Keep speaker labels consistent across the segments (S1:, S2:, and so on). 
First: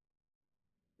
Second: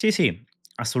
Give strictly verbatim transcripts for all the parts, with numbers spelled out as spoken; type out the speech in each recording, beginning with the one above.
S1: Sì, sì,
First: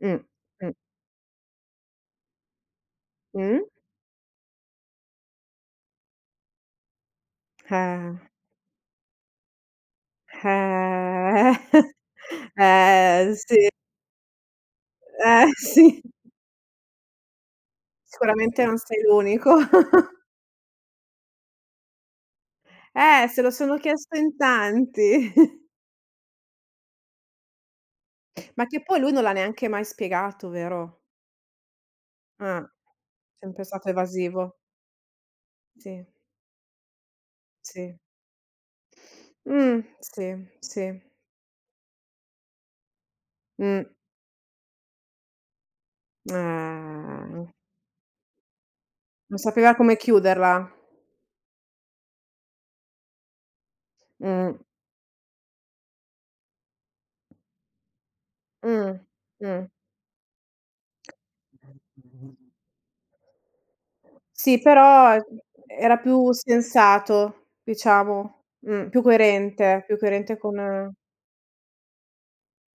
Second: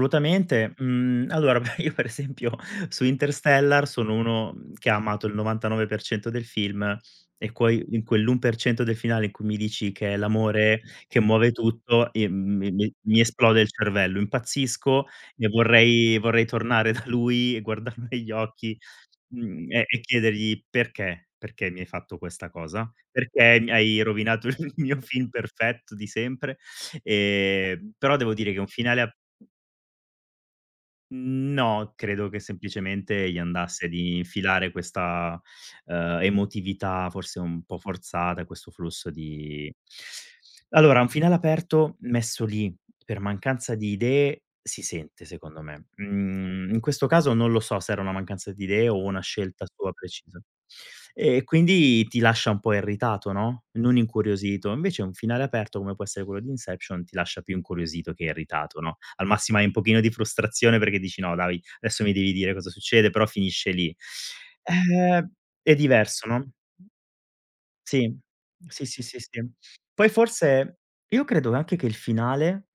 S2: Mh-mh.
S1: Mhmm, allora, beh, io per esempio su
S2: Mh-mh.
S1: Interstellar sono uno che ha amato il novantanove per cento del film e quoi in
S2: Eh.
S1: quell'un per cento del finale in cui mi dici che: "È l'amore che
S2: Eh.
S1: muove tutto." Ehm, mi mi mi
S2: Eh-eh,
S1: esplode
S2: sì.
S1: il cervello, impazzisco e
S2: Eh sì.
S1: vorrei vorrei tornare da lui e guardarlo negli
S2: Sicuramente
S1: occhi,
S2: non sei l'unico.
S1: mhmm, e e chiedergli: "Perché? Perché mi hai fatto questa cosa?
S2: Eh, se lo
S1: Perché mi
S2: sono
S1: hai
S2: chiesto in
S1: rovinato il mio film
S2: tanti.
S1: perfetto di sempre?" Ehm, però devo dire che
S2: Ma
S1: un
S2: che poi
S1: finale
S2: lui
S1: a
S2: non l'ha neanche mai spiegato, vero?
S1: No, credo che
S2: Eh,
S1: semplicemente gli
S2: sempre
S1: andasse
S2: stato
S1: di
S2: evasivo.
S1: infilare questa,
S2: Sì.
S1: uhm, emotività forse un po'
S2: Sì.
S1: forzata, questo flusso di
S2: Mh, sì,
S1: allora
S2: sì.
S1: un finale aperto messo lì per mancanza
S2: Mh.
S1: di idee si sente, secondo me. Mhmm, in questo caso
S2: Eh.
S1: non lo so se era una mancanza di idee o una
S2: Non
S1: scelta
S2: sapeva
S1: sua
S2: come
S1: precisa.
S2: chiuderla.
S1: E quindi ti lascia un po' irritato, no, non
S2: Mh.
S1: incuriosito. Invece un finale aperto come può essere quello di Inception ti lascia più incuriosito che irritato, no, al massimo hai
S2: Mh-mh.
S1: un pochino di frustrazione perché dici: "No, dai, adesso mi devi dire cosa succede." Però finisce lì.
S2: Sì, però e
S1: Ehm è
S2: era
S1: diverso,
S2: più
S1: no?
S2: sensato,
S1: Sì,
S2: diciamo.
S1: sì,
S2: Mh, più
S1: sì, sì, sì.
S2: coerente, più
S1: Poi
S2: coerente
S1: forse
S2: come
S1: io credo anche che il finale,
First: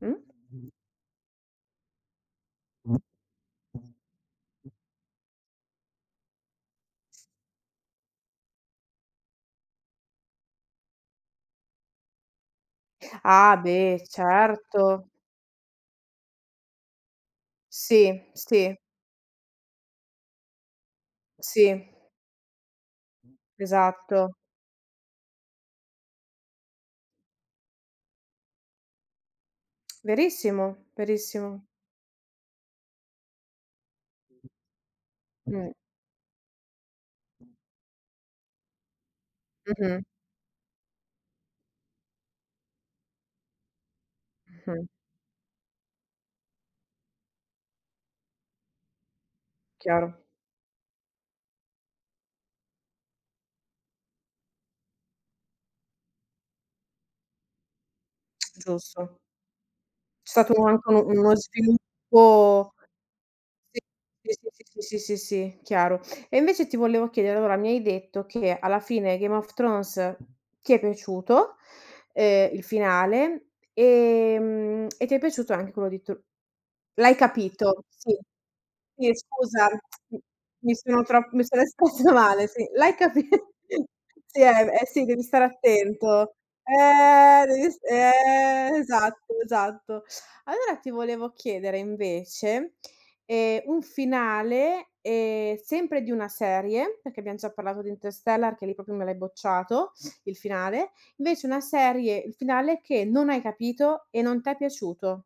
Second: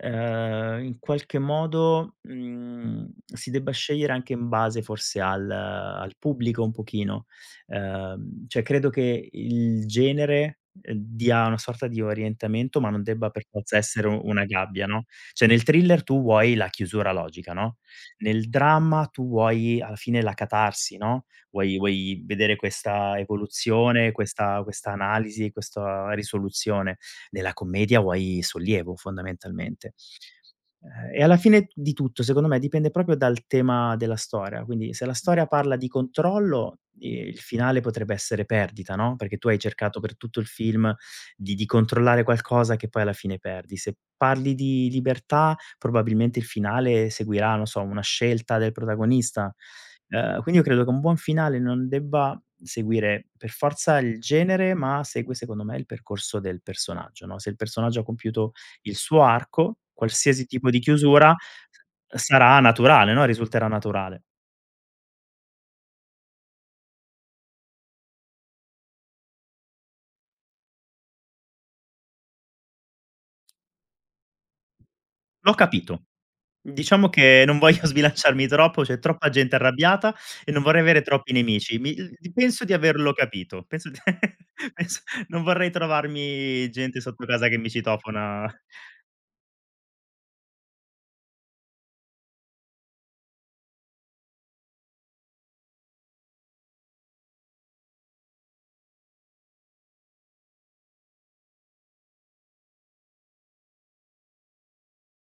S2: Mh.
S1: uhm, in qualche modo, mhmm, si debba scegliere anche in base forse al al pubblico un pochino. Ehm, cioè credo che il genere, uhm, dia una sorta di orientamento, ma non debba per
S2: Ah
S1: forza
S2: beh,
S1: essere u una gabbia, no,
S2: certo!
S1: cioè nel thriller tu vuoi la chiusura logica, no,
S2: Sì,
S1: nel
S2: sì.
S1: dramma tu vuoi alla fine la catarsi, no, vuoi
S2: Sì.
S1: vuoi vedere questa evoluzione,
S2: Esatto.
S1: questa questa analisi, questa risoluzione. Nella commedia vuoi sollievo, fondamentalmente.
S2: Verissimo,
S1: Ehm, e alla fine
S2: verissimo.
S1: di tutto, secondo me, dipende proprio dal tema della storia, quindi se la storia
S2: Mh.
S1: parla di controllo i il finale potrebbe essere perdita, no, perché tu hai cercato
S2: Mh-mh.
S1: per tutto il film di di controllare qualcosa, che poi alla fine perdi. Se parli
S2: Mh-mh.
S1: di libertà, probabilmente il finale seguirà, non so, una scelta del protagonista.
S2: Chiaro.
S1: Uhm, quindi io credo che un buon finale non debba seguire per forza il genere, ma segue, secondo me, il percorso del personaggio, no, se il personaggio ha compiuto il
S2: Giusto.
S1: suo arco,
S2: C'è
S1: qualsiasi
S2: stato
S1: tipo di
S2: anche uno uno
S1: chiusura s sarà
S2: sviluppo
S1: naturale, no, risulterà naturale.
S2: sì, sì, sì, sì, sì, sì, sì, chiaro. E invece ti volevo chiedere, allora mi hai detto che alla fine Game of Thrones ti è piaciuto, ehm, il finale, ehm, e ti è piaciuto
S1: L'ho
S2: anche quello di
S1: capito.
S2: T
S1: Diciamo
S2: l'hai
S1: che non
S2: capito.
S1: voglio
S2: Sì,
S1: sbilanciarmi troppo, c'è
S2: sì
S1: troppa gente
S2: scusa,
S1: arrabbiata e non
S2: mi
S1: vorrei
S2: sono
S1: avere
S2: tro
S1: troppi
S2: mi sono
S1: nemici. Mi uhm,
S2: espressa
S1: l
S2: male, sì,
S1: penso di
S2: l'hai
S1: averlo
S2: capi
S1: capito, penso
S2: sì, eh, eh
S1: pens
S2: sì devi
S1: non
S2: stare
S1: vorrei
S2: attento.
S1: trovarmi gente sotto
S2: Eh
S1: casa che mi
S2: devi st
S1: citofona.
S2: eh esatto, esatto. Allora ti volevo chiedere invece, ehm, un finale, ehm, sempre di una serie, perché abbiam già parlato di Interstellar che lì proprio me l'hai bocciato, il finale, invece una serie il finale che non hai capito e non t'è piaciuto.